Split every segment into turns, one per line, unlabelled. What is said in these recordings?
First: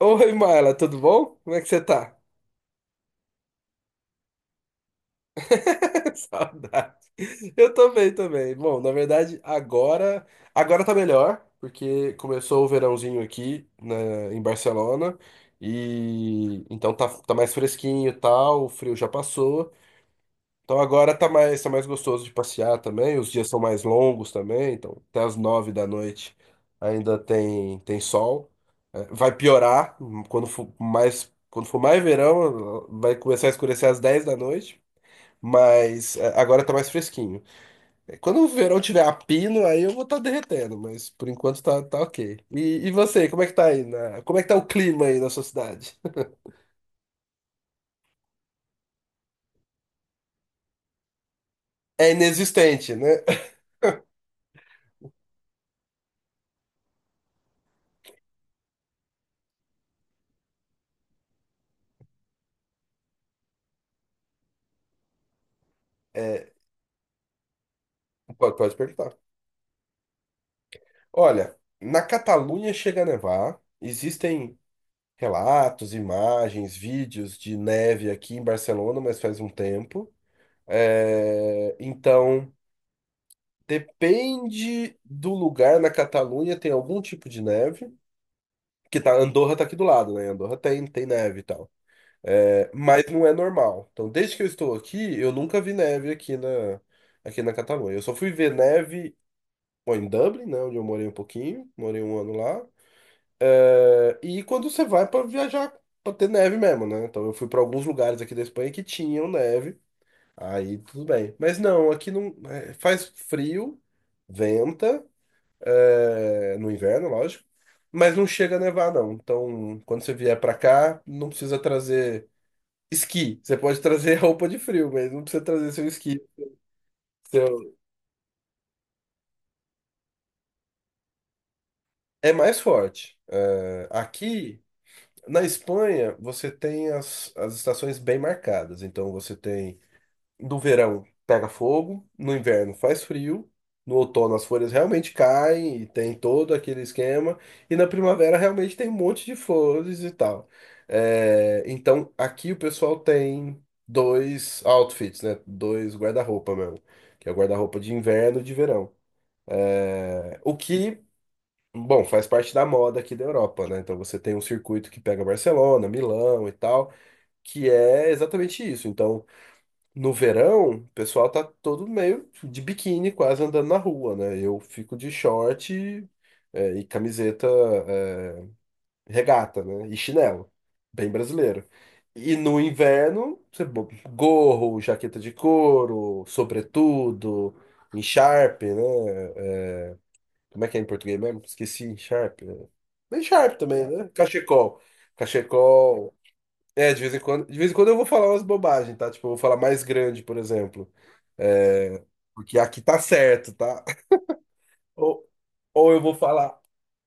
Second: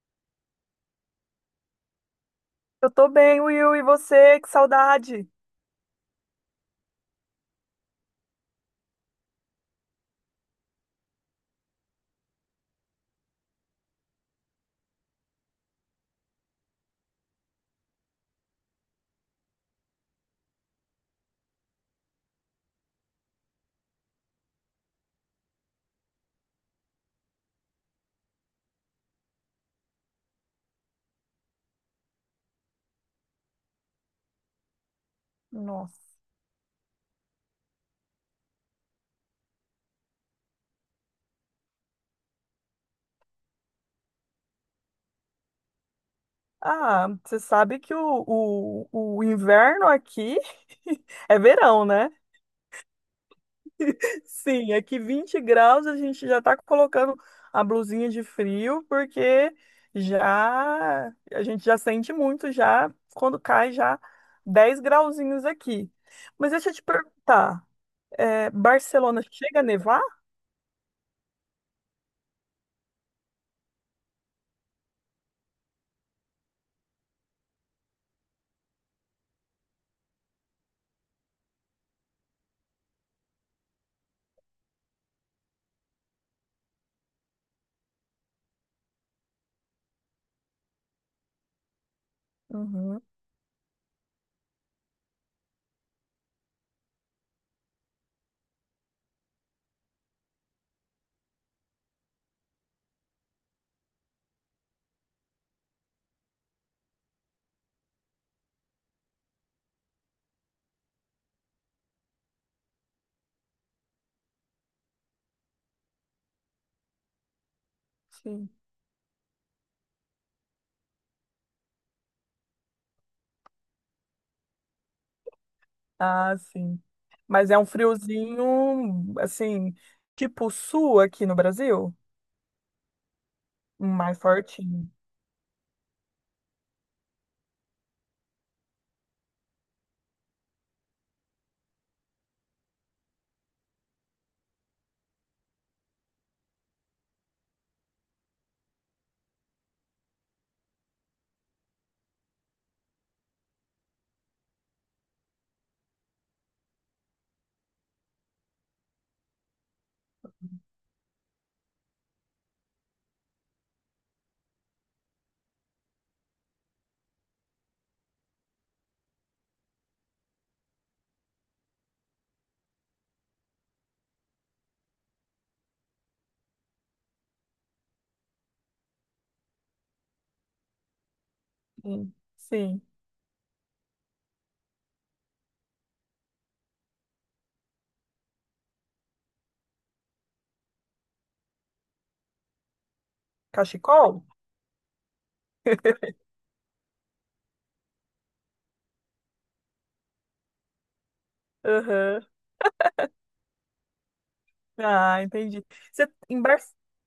Oi, Marla, tudo bom? Como é que você tá?
Eu tô bem, Will, e você? Que saudade!
Saudade. Eu tô bem também. Bom, na verdade, agora tá melhor, porque começou o verãozinho em Barcelona e então tá mais fresquinho e tal, o frio já passou. Então agora tá mais gostoso de passear também, os dias são mais longos também, então até as 9 da noite ainda tem sol. É, vai piorar, quando for mais verão, vai começar a escurecer às 10 da noite, mas
Nossa.
é, agora tá mais fresquinho. É, quando o verão tiver a pino, aí eu vou estar derretendo, mas por enquanto tá ok. E você, como é que tá aí? Como é que tá o clima aí na sua cidade?
Ah, você sabe que o inverno aqui é verão, né?
É inexistente, né?
Sim, aqui 20 graus a gente já tá colocando a blusinha de frio, porque já a gente já sente muito já quando cai já 10 grauzinhos aqui. Mas
É,
deixa eu te perguntar,
pode perguntar.
Barcelona chega a nevar?
Olha, na Catalunha chega a nevar. Existem relatos, imagens, vídeos de neve aqui em Barcelona, mas faz um tempo. É, então, depende do lugar na Catalunha, tem algum tipo de neve. Que tá, Andorra tá aqui do lado, né? Andorra tem neve e tal. É,
Uhum,
mas não é normal. Então, desde que eu estou aqui, eu nunca vi neve aqui na Catalunha. Eu só fui ver neve, bom, em Dublin, né? Onde eu morei um pouquinho, morei um ano lá. É, e quando você vai para viajar, para ter neve mesmo, né? Então eu fui para alguns lugares aqui da Espanha que tinham neve, aí tudo bem. Mas não, aqui não, é, faz frio, venta, é, no inverno, lógico, mas não
sim.
chega a nevar, não. Então quando você vier para cá, não precisa trazer esqui. Você pode trazer roupa de frio, mas não precisa trazer seu esqui.
Ah, sim. Mas é um
Seu...
friozinho, assim, tipo sul aqui no Brasil?
É mais forte. É,
Mais
aqui.
fortinho.
Na Espanha, você tem as estações bem marcadas. Então, você tem no verão pega fogo, no inverno faz frio, no outono as folhas realmente caem e tem todo aquele esquema, e na primavera realmente tem um monte de flores e tal. É, então aqui o pessoal tem dois outfits, né? Dois guarda-roupa mesmo, que é o guarda-roupa de inverno e de verão. Eh, O que, bom, faz parte da moda aqui da Europa, né? Então você tem um circuito que pega Barcelona, Milão e tal, que é exatamente isso. Então no verão, o pessoal tá todo meio de biquíni, quase andando na rua, né? Eu fico de short, é, e camiseta, é, regata, né? E chinelo. Bem brasileiro.
Sim.
E no
Sim.
inverno, você gorro, jaqueta de couro, sobretudo, encharpe, né? É, como é que é em português mesmo? Esqueci, encharpe, né? Bem encharpe também, né?
Cachecol?
Cachecol. Cachecol. É, de vez em quando, de vez em quando eu vou falar umas bobagens, tá? Tipo, eu vou falar mais grande, por exemplo. É,
Aham.
porque aqui tá certo, tá? Ou,
Ah, entendi.
eu
Você,
vou
em,
falar.
Bar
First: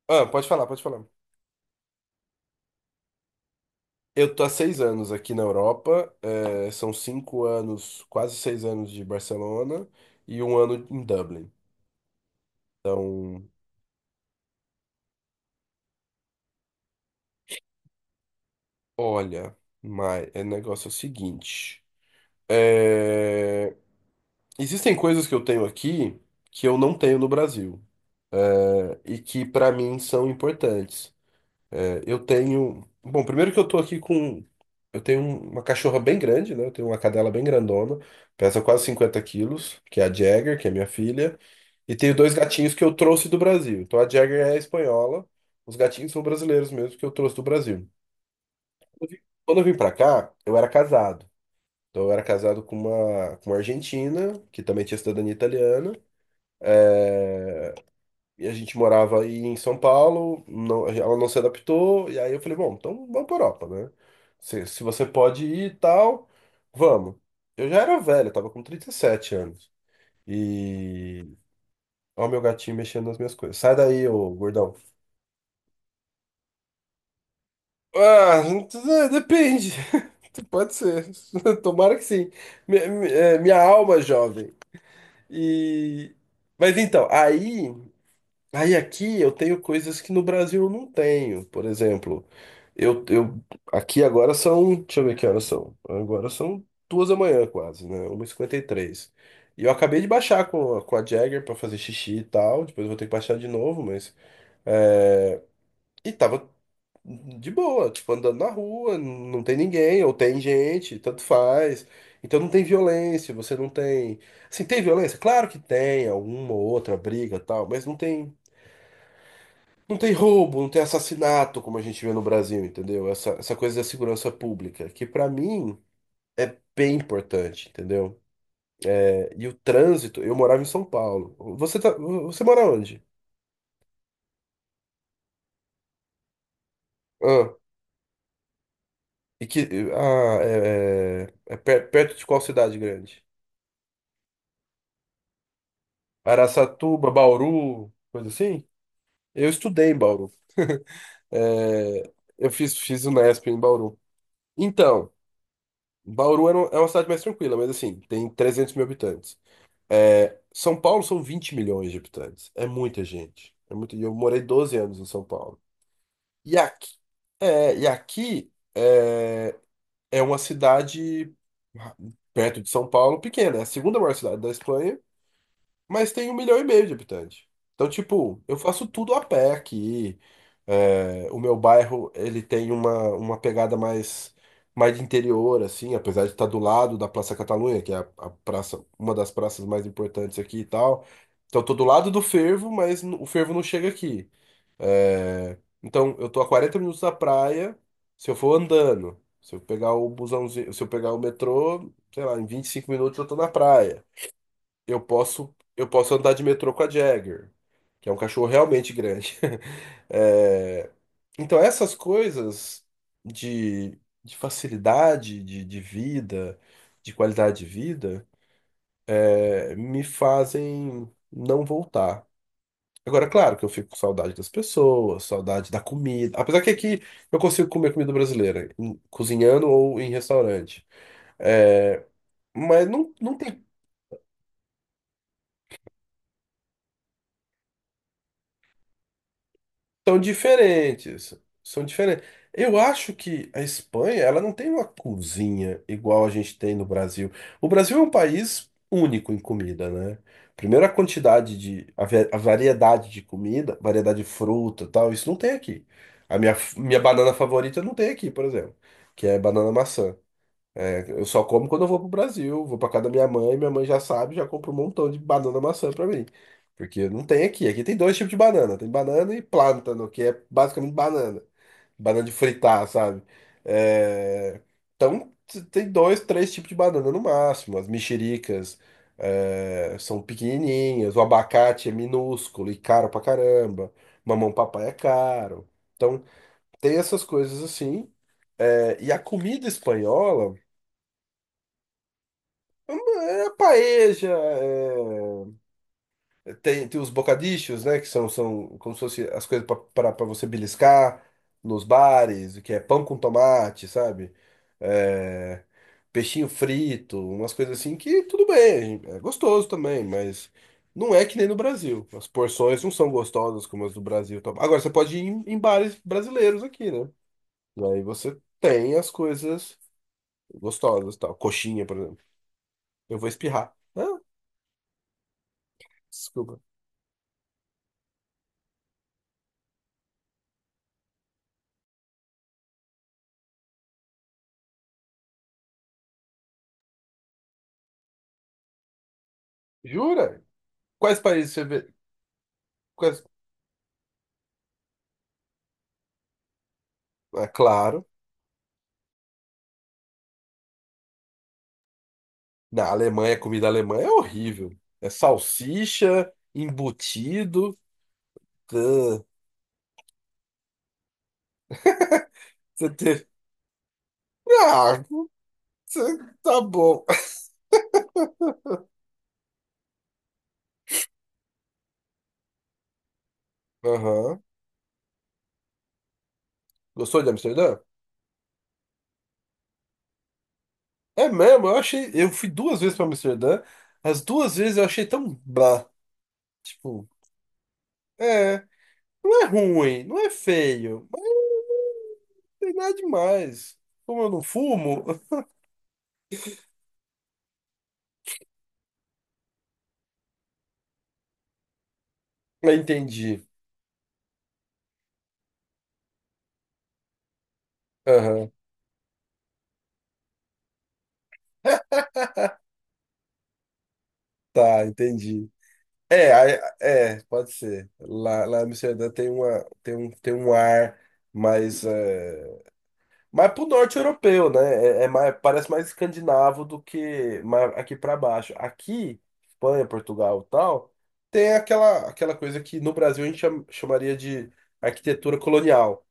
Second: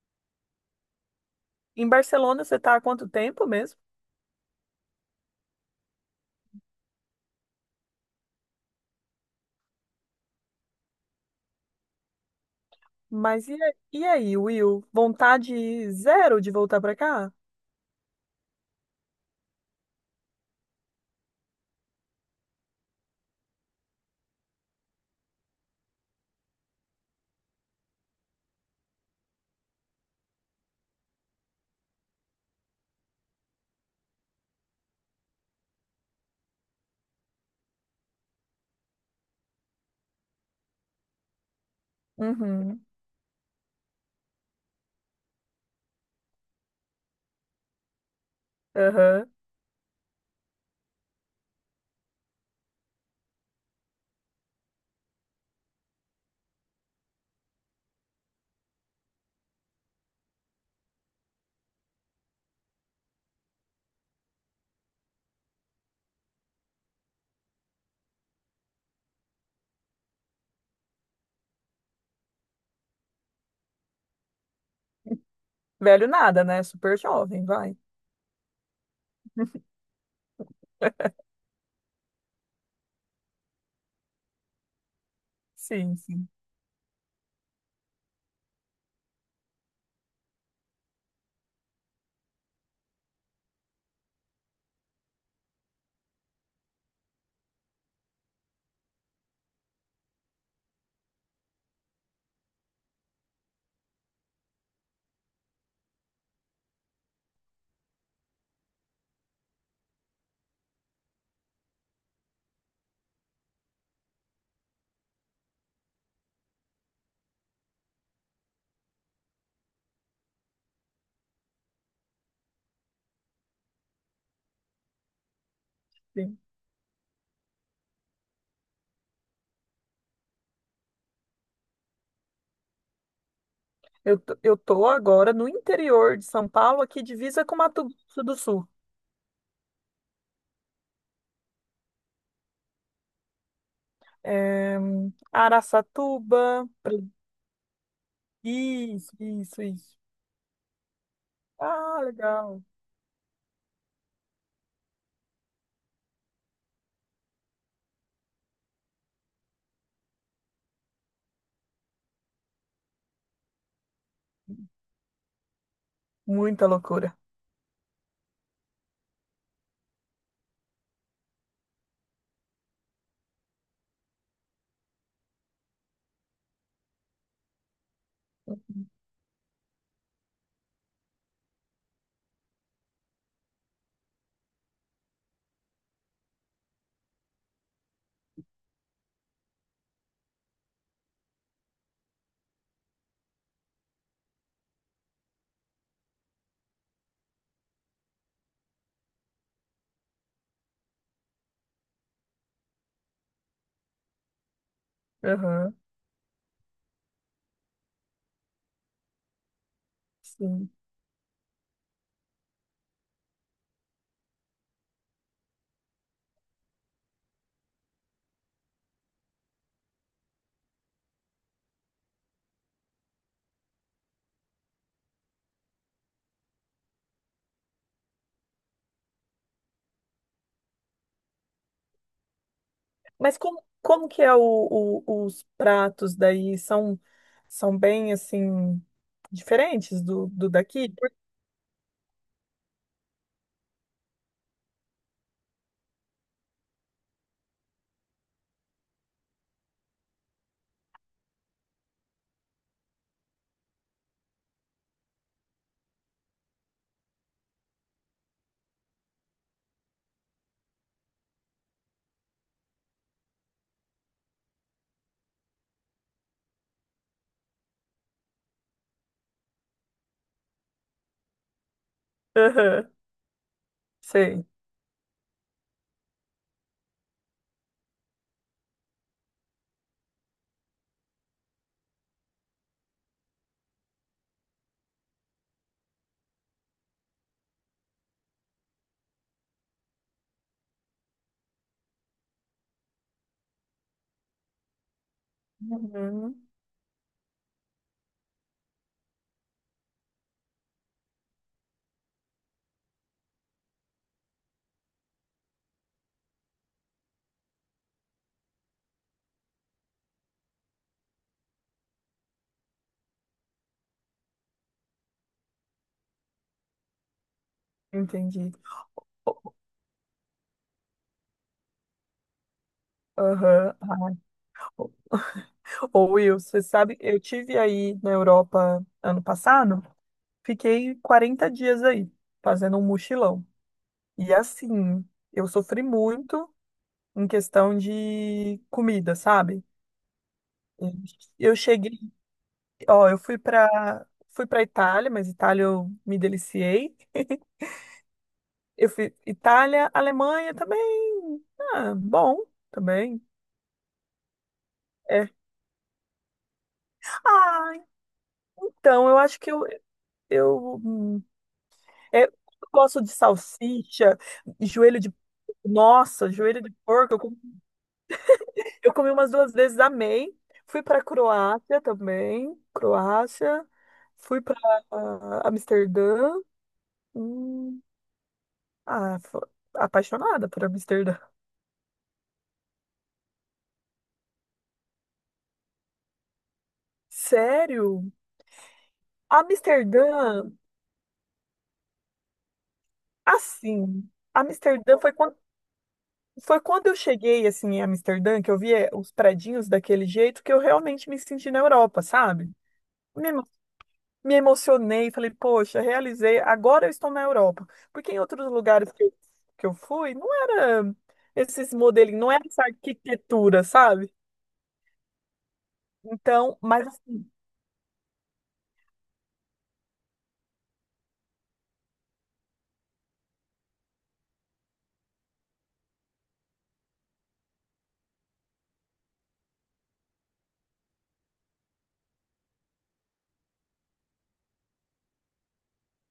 Ah, pode falar, pode falar.
Em Barcelona você tá há quanto tempo mesmo?
Eu tô há 6 anos aqui na Europa, é, são 5 anos, quase 6 anos de Barcelona e um ano em Dublin.
Mas e aí, Will? Vontade zero de voltar pra cá?
Olha, mas é negócio é o seguinte. É, existem coisas que eu tenho aqui que eu não tenho no Brasil, é, e que pra mim são importantes. É, eu tenho. Bom, primeiro que eu tô aqui com. Eu tenho uma cachorra bem grande, né? Eu tenho uma cadela bem grandona, pesa quase 50 quilos, que é a Jagger, que é minha filha. E tenho dois gatinhos
Uhum.
que eu trouxe do Brasil. Então a Jagger é espanhola, os gatinhos são brasileiros mesmo, que eu trouxe do Brasil.
Aham.
Quando eu vim pra cá, eu era casado. Então eu era casado com uma argentina, que também tinha cidadania italiana. E a gente morava aí em São Paulo, ela não se adaptou, e aí eu falei, bom, então vamos para Europa, né? Se você pode ir e tal, vamos. Eu já era velho, eu tava com 37 anos. E. Ó, o meu gatinho mexendo nas minhas coisas. Sai daí, ô gordão.
Velho nada, né? Super jovem, vai.
Ah, é, depende. Pode ser. Tomara que sim. Minha alma jovem.
Sim,
E.
sim,
Mas então, aí. Aí aqui eu tenho coisas que no Brasil eu não tenho. Por exemplo, eu aqui agora são, deixa eu ver que horas são. Agora são 2 da manhã quase, né? 1:53. E eu acabei de baixar com a Jagger pra fazer xixi e tal. Depois eu vou ter que baixar de novo, mas. E tava de boa, tipo, andando na rua, não tem ninguém, ou tem gente, tanto faz. Então não tem violência, você não tem. Assim, tem violência? Claro que tem, alguma ou outra briga e tal, mas não tem. Não tem roubo, não tem assassinato, como a gente vê no Brasil, entendeu? Essa coisa da segurança pública, que pra mim
sim.
é bem importante, entendeu? É, e o trânsito, eu morava em São Paulo. Você mora onde?
Eu tô agora no interior de São Paulo, aqui divisa
Ah,
com Mato Grosso do Sul.
e que, ah, é, é, é perto de qual cidade grande?
É, Araçatuba, Pre-
Araçatuba, Bauru, coisa assim?
isso,
Eu
isso,
estudei
isso.
em Bauru.
Ah,
É, eu
legal.
fiz Unesp em Bauru. Então, Bauru é uma cidade mais tranquila, mas assim, tem 300 mil habitantes. É, São Paulo são 20 milhões de habitantes. É muita gente. É muito... E eu morei 12 anos em São Paulo. E
Muita
aqui,
loucura.
é, é uma cidade perto de São Paulo, pequena. É a segunda maior cidade da Espanha, mas tem 1,5 milhão de habitantes. Então, tipo, eu faço tudo a pé aqui. É, o meu bairro, ele tem uma pegada mais, mais de interior, assim, apesar de estar do lado da Praça Catalunha, que é a praça, uma das praças mais importantes aqui e tal. Então, eu tô do lado do fervo, mas o fervo não chega aqui. É, então, eu tô a 40 minutos da praia, se eu for andando. Se eu pegar o busãozinho, se eu pegar o metrô, sei lá, em 25 minutos eu tô na praia. eu posso,
Aham,
eu posso andar de metrô com a Jagger, que é um cachorro realmente grande.
sim.
É, então, essas coisas de, de facilidade de vida, de qualidade de vida, é, me fazem não voltar. Agora, claro que eu fico com saudade das pessoas, saudade da comida. Apesar que aqui eu consigo comer comida brasileira, cozinhando ou em restaurante. É, mas não, não
Mas
tem.
como que é os pratos daí? São, são bem, assim, diferentes
São
do daqui?
diferentes. São diferentes. Eu acho que a Espanha, ela não tem uma cozinha igual a gente tem no Brasil. O Brasil é um país único em comida, né? Primeiro a quantidade de, a variedade de comida, variedade de fruta, e tal, isso não tem aqui. Minha banana favorita não tem aqui, por exemplo, que é banana maçã. Eu só como quando eu vou pro Brasil, vou pra casa da minha mãe já sabe, já compra um montão de banana maçã pra mim. Porque não tem aqui. Aqui tem dois tipos de banana. Tem banana e plântano, que é basicamente banana. Banana de fritar,
Aham,
sabe?
sei.
É, então, tem dois, três tipos de banana no máximo. As mexericas é, são pequenininhas, o abacate é minúsculo e caro pra caramba. Mamão papai é caro. Então, tem essas coisas assim. É, e a comida espanhola. É paeja,
Uhum,
é, tem os bocadichos, né? Que são como se fosse as coisas para você beliscar nos bares, que é pão com tomate, sabe? É, peixinho frito, umas coisas assim que tudo bem, é gostoso também, mas não é que nem no Brasil. As porções não são gostosas como as do Brasil. Então, agora você pode ir em bares brasileiros aqui, né? E aí você
entendi.
tem as coisas gostosas, tal. Coxinha, por exemplo. Eu vou espirrar.
Aham.
Ah,
Ah. Ô, Will,
desculpa.
você sabe, eu tive aí na Europa ano passado, fiquei 40 dias aí, fazendo um mochilão. E assim, eu sofri muito em questão de comida, sabe?
Jura? Quais países
Eu
você
cheguei
vê?
Ó, eu
Quais...
fui para Fui para Itália, mas Itália eu me deliciei.
É claro,
Eu fui Itália, Alemanha também. Ah, bom
na
também.
Alemanha, a comida alemã é horrível. É
É.
salsicha,
Ah,
embutido.
então eu
Tã,
acho que eu eu, hum, é, eu
tã,
gosto de
tã.
salsicha, joelho
Ah,
de
tã,
nossa,
tá
joelho de
bom.
porco. Eu comi umas duas vezes, amei. Fui para Croácia também, Croácia. Fui
Aham.
para Amsterdã.
Gostou de Amsterdã?
Hum, ah, fo- Apaixonada por Amsterdã.
É mesmo, eu achei. Eu fui duas vezes pra Amsterdã. As duas vezes eu achei tão blá. Tipo,
Sério?
é. Não é ruim, não é
Amsterdã,
feio, mas não tem nada demais.
assim,
Como eu não
Amsterdã
fumo.
foi quando, Foi quando eu cheguei, assim, em Amsterdã, que eu vi os predinhos daquele jeito, que eu realmente me senti na Europa, sabe?
Eu
Me,
entendi.
emo- Me emocionei, falei, poxa, realizei, agora eu estou na Europa. Porque em outros
Aham,
lugares que eu fui, não era esses modelos, não era essa arquitetura, sabe?
tá, entendi. É,
Então, mas assim,
pode ser. Lá em Amsterdã tem tem um ar mais, é, mais pro norte europeu, né? É mais, parece mais escandinavo do que mais aqui para baixo. Aqui, Espanha, Portugal, e tal, tem aquela coisa que no Brasil a gente chamaria de arquitetura colonial,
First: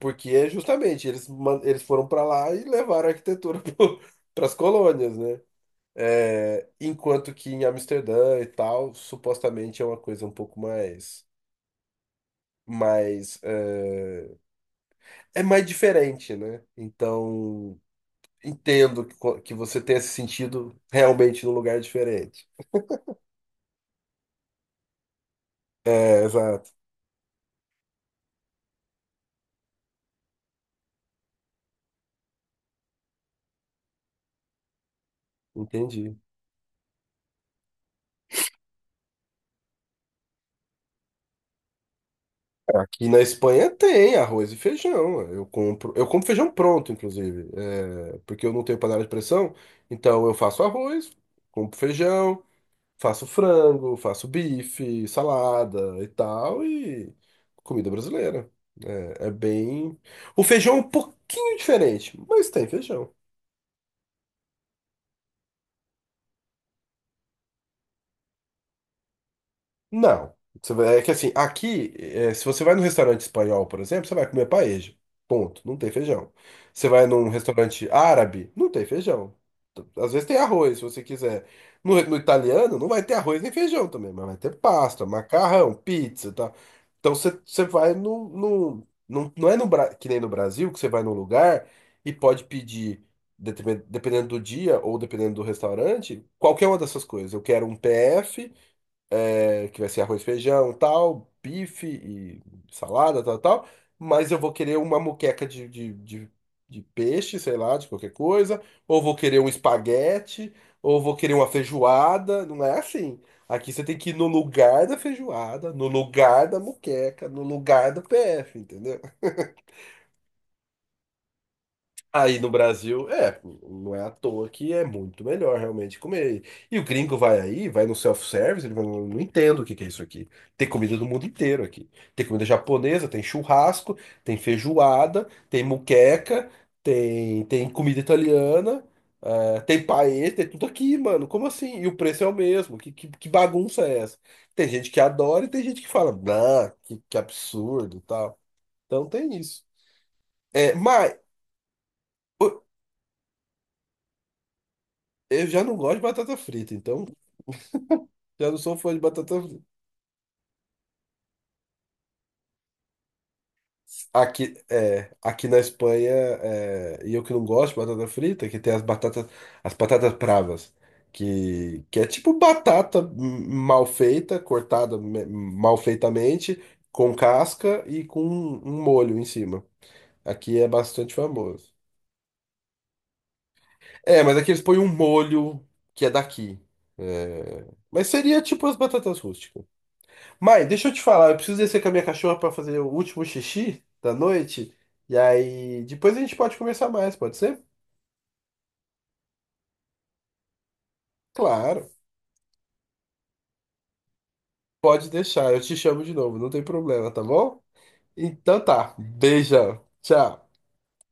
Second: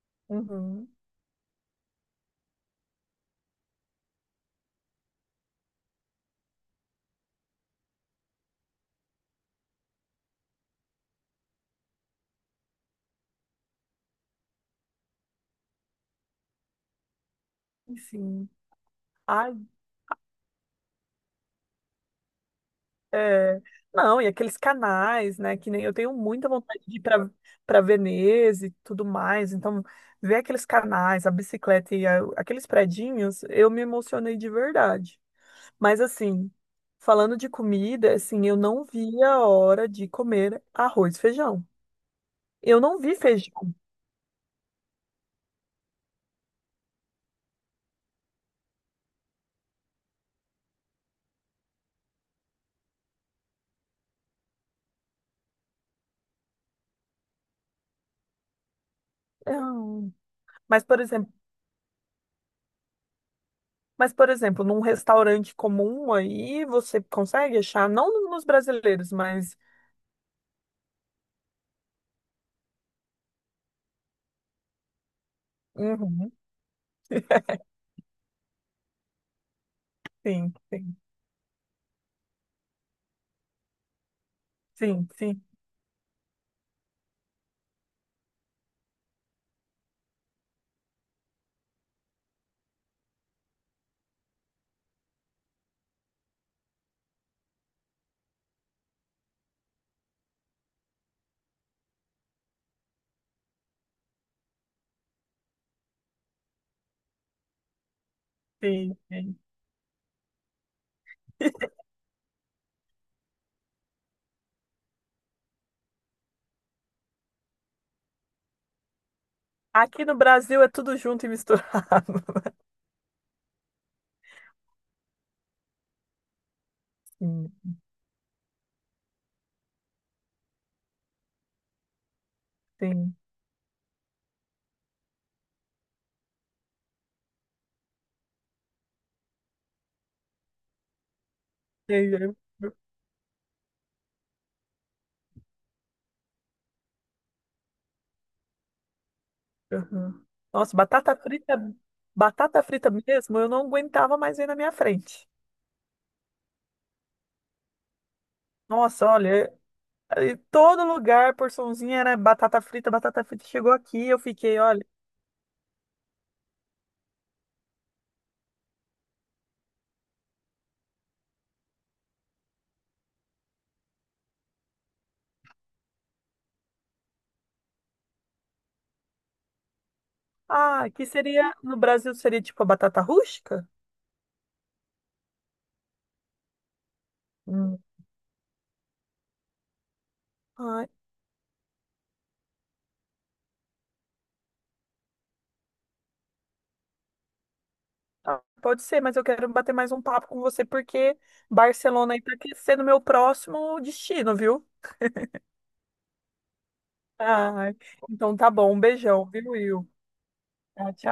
porque é
uhum,
justamente eles foram para lá e levaram a arquitetura para as colônias, né? É, enquanto que em Amsterdã e tal, supostamente é uma coisa um pouco mais, mais, é, é mais diferente, né? Então,
sim.
entendo que, que
Ai,
você tenha se sentido realmente num lugar diferente.
É, não, e aqueles canais, né? Que nem eu tenho
É,
muita
exato,
vontade de ir para Veneza e tudo mais. Então, ver aqueles canais, a bicicleta e aqueles predinhos, eu me emocionei de verdade. Mas
entendi.
assim, falando de comida, assim, eu não vi a hora de comer arroz e feijão. Eu não
Aqui
vi
na Espanha
feijão.
tem arroz e feijão. Eu compro feijão pronto, inclusive, é, porque eu não tenho panela de pressão, então eu faço arroz, compro feijão. Faço frango, faço bife, salada e tal, e comida brasileira. É bem.
Não.
O feijão é um
Mas, por exemplo,
pouquinho diferente, mas tem feijão.
mas, por exemplo, num restaurante comum aí, você consegue achar, não nos brasileiros, mas.
Não. É que assim, aqui, é, se você vai num restaurante espanhol, por exemplo, você vai comer paeja. Ponto. Não tem feijão.
Uhum,
Você vai num restaurante árabe, não tem feijão. Às vezes tem
sim,
arroz, se
sim,
você quiser. No italiano, não vai ter arroz nem feijão também, mas vai ter pasta,
sim, sim.
macarrão, pizza e tal. Então você vai no. Que nem no Brasil, que você vai num lugar e pode pedir, dependendo do dia ou dependendo do restaurante, qualquer uma dessas coisas. Eu quero um PF, é, que vai ser arroz, feijão, tal, bife e salada, tal, tal. Mas eu vou querer uma moqueca de peixe, sei lá, de qualquer coisa.
Sim,
Ou vou
sim.
querer um espaguete, ou vou querer uma feijoada. Não é assim. Aqui você tem que ir no lugar da feijoada, no lugar da moqueca, no lugar do PF, entendeu?
Aqui no Brasil é tudo junto e misturado.
Aí no Brasil, é, não é à toa que é muito melhor realmente comer. E o gringo vai
Sim,
aí, vai no self-service, ele vai, não, não entendo o que que é isso aqui. Tem comida do mundo inteiro aqui. Tem comida japonesa,
sim.
tem churrasco, tem feijoada, tem muqueca, tem comida italiana, eh, tem paella, tem tudo aqui, mano. Como assim? E
E
o
aí,
preço é o
eu-
mesmo. Que bagunça é essa? Tem gente que adora e tem gente que fala, não, que absurdo e tal. Então tem isso.
Uhum.
É,
Nossa,
mas.
batata frita mesmo, eu não aguentava mais ver na minha frente.
Eu já não gosto de batata frita, então já não sou fã de
Nossa,
batata
olha,
frita.
em todo lugar, porçãozinha era batata frita chegou aqui, eu
Aqui,
fiquei, olha,
é, aqui na Espanha, é, e eu que não gosto de batata frita, que tem as batatas bravas, que é tipo batata, mal feita, cortada mal feitamente, com casca e com um molho em cima. Aqui é
ah, que
bastante
seria,
famoso.
no Brasil seria tipo a batata rústica?
É, mas aqui eles põem um molho que é daqui. É,
Hum.
mas seria tipo as batatas rústicas.
Ai,
Deixa eu te falar, eu preciso descer com a minha cachorra para fazer o último xixi da noite. E aí, depois a gente pode conversar mais, pode ser?
ah, pode ser, mas eu quero bater mais um papo com você porque
Claro,
Barcelona aí tá aquecendo meu próximo destino, viu?
pode deixar, eu te chamo de novo, não tem problema, tá bom?
Ai, então tá
Então
bom, um
tá,
beijão, viu,
beijão,
Will?
tchau.
Tchau, tchau.